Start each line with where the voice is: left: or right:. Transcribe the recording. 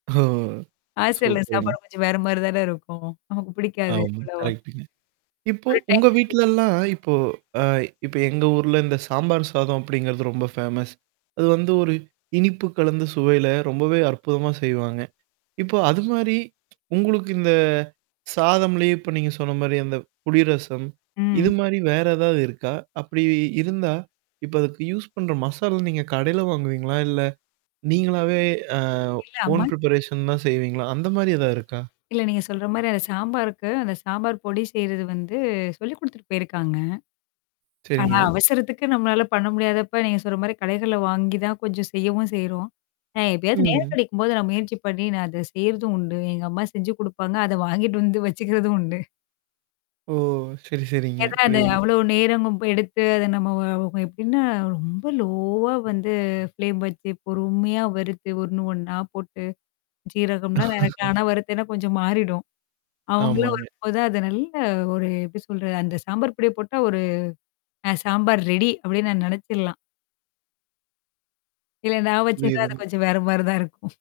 right: ஓ!
left: ஹாஸ்டல்ல
right: சூப்பருங்க.
left: சாப்பாடு கொஞ்சம் வேற மாரி தானே இருக்கும். நமக்கு பிடிக்காது
right: ஆமா.
left: அவ்ளோவா.
right: கரெக்ட்டுங்க. இப்போ
left: ஒரு டைம்
right: உங்க
left: டேபிள்
right: வீட்லல்லாம் இப்போ அ இப்ப எங்க ஊர்ல இந்த சாம்பார் சாதம் அப்படிங்கிறது ரொம்ப ஃபேமஸ் அது வந்து ஒரு இனிப்பு கலந்த சுவையில ரொம்பவே அற்புதமா செய்வாங்க. இப்போ அது மாரி. உங்களுக்கு இந்த. சாதம்லயே இப்ப நீங்க சொன்ன மாரி அந்த புளி ரசம். இது
left: ம்.
right: மாரி வேற ஏதாவது இருக்கா? அப்படி இருந்தா? இப்ப அதுக்கு யூஸ் பண்ற மசாலா நீங்க கடையில வாங்குவீங்களா? இல்ல? நீங்களாவே அ
left: இல்ல,
right: ஓன்
left: அம்மானு
right: ப்ரிப்பரேஷன் தான் செய்வீங்களா? அந்த மாரி ஏதாவது இருக்கா?
left: இல்ல நீங்க சொல்ற மாரி அந்த சாம்பார்க்கு. அந்த சாம்பார் பொடி செய்றது வந்து சொல்லிக் குடுத்துட்டு போயிருக்காங்க. ஆனா
right: சரிங்க.
left: அவசரத்துக்கு நம்மளால பண்ண முடியாதப்ப நீங்க சொல்ற மாரி கடைகள வாங்கி தான் கொஞ்சம் செய்யவும் செய்றோம். நான் எப்பயாச்சு நேரம்
right: ம்.
left: கிடைக்கும்போது நான் முயற்சி பண்ணி நான் அத செய்றதும் உண்டு. எங்க அம்மா செஞ்சு குடுப்பாங்க. அத வாங்கிட்டு வந்து வச்சுக்கிறதும் உண்டு.
right: ஓ! சரி சரிங்க
left: ஏதான் அத
right: புரியுது.
left: அவ்ளோ நேரமும் எடுத்து அத நம்ம [unintelligible] எப்படின்னா ரொம்ப லோவா வந்து ஃப்ளேம் வச்சு பொறுமையா வறுத்து, ஒண்ணு ஒண்ணா போட்டு. ஜீரகம்லாம் [unintelligible] ஆனா வருறுத்தன்னா கொஞ்சம் மாறிடும். அவங்களாம்
right: ஆமாங்க.
left: வரும்போதான் அது நல்ல ஒரு எப்படி சொல்றது அந்த சாம்பார் பொடிய போட்டா ஒரு அ சாம்பார் ரெடி அப்டின்னு நான் நினச்சர்லாம். இல்ல நான் வச்சேன்ன அது
right: புரியுதுங்க.
left: கொஞ்சம் வேற மாரி தான் இருக்கும்.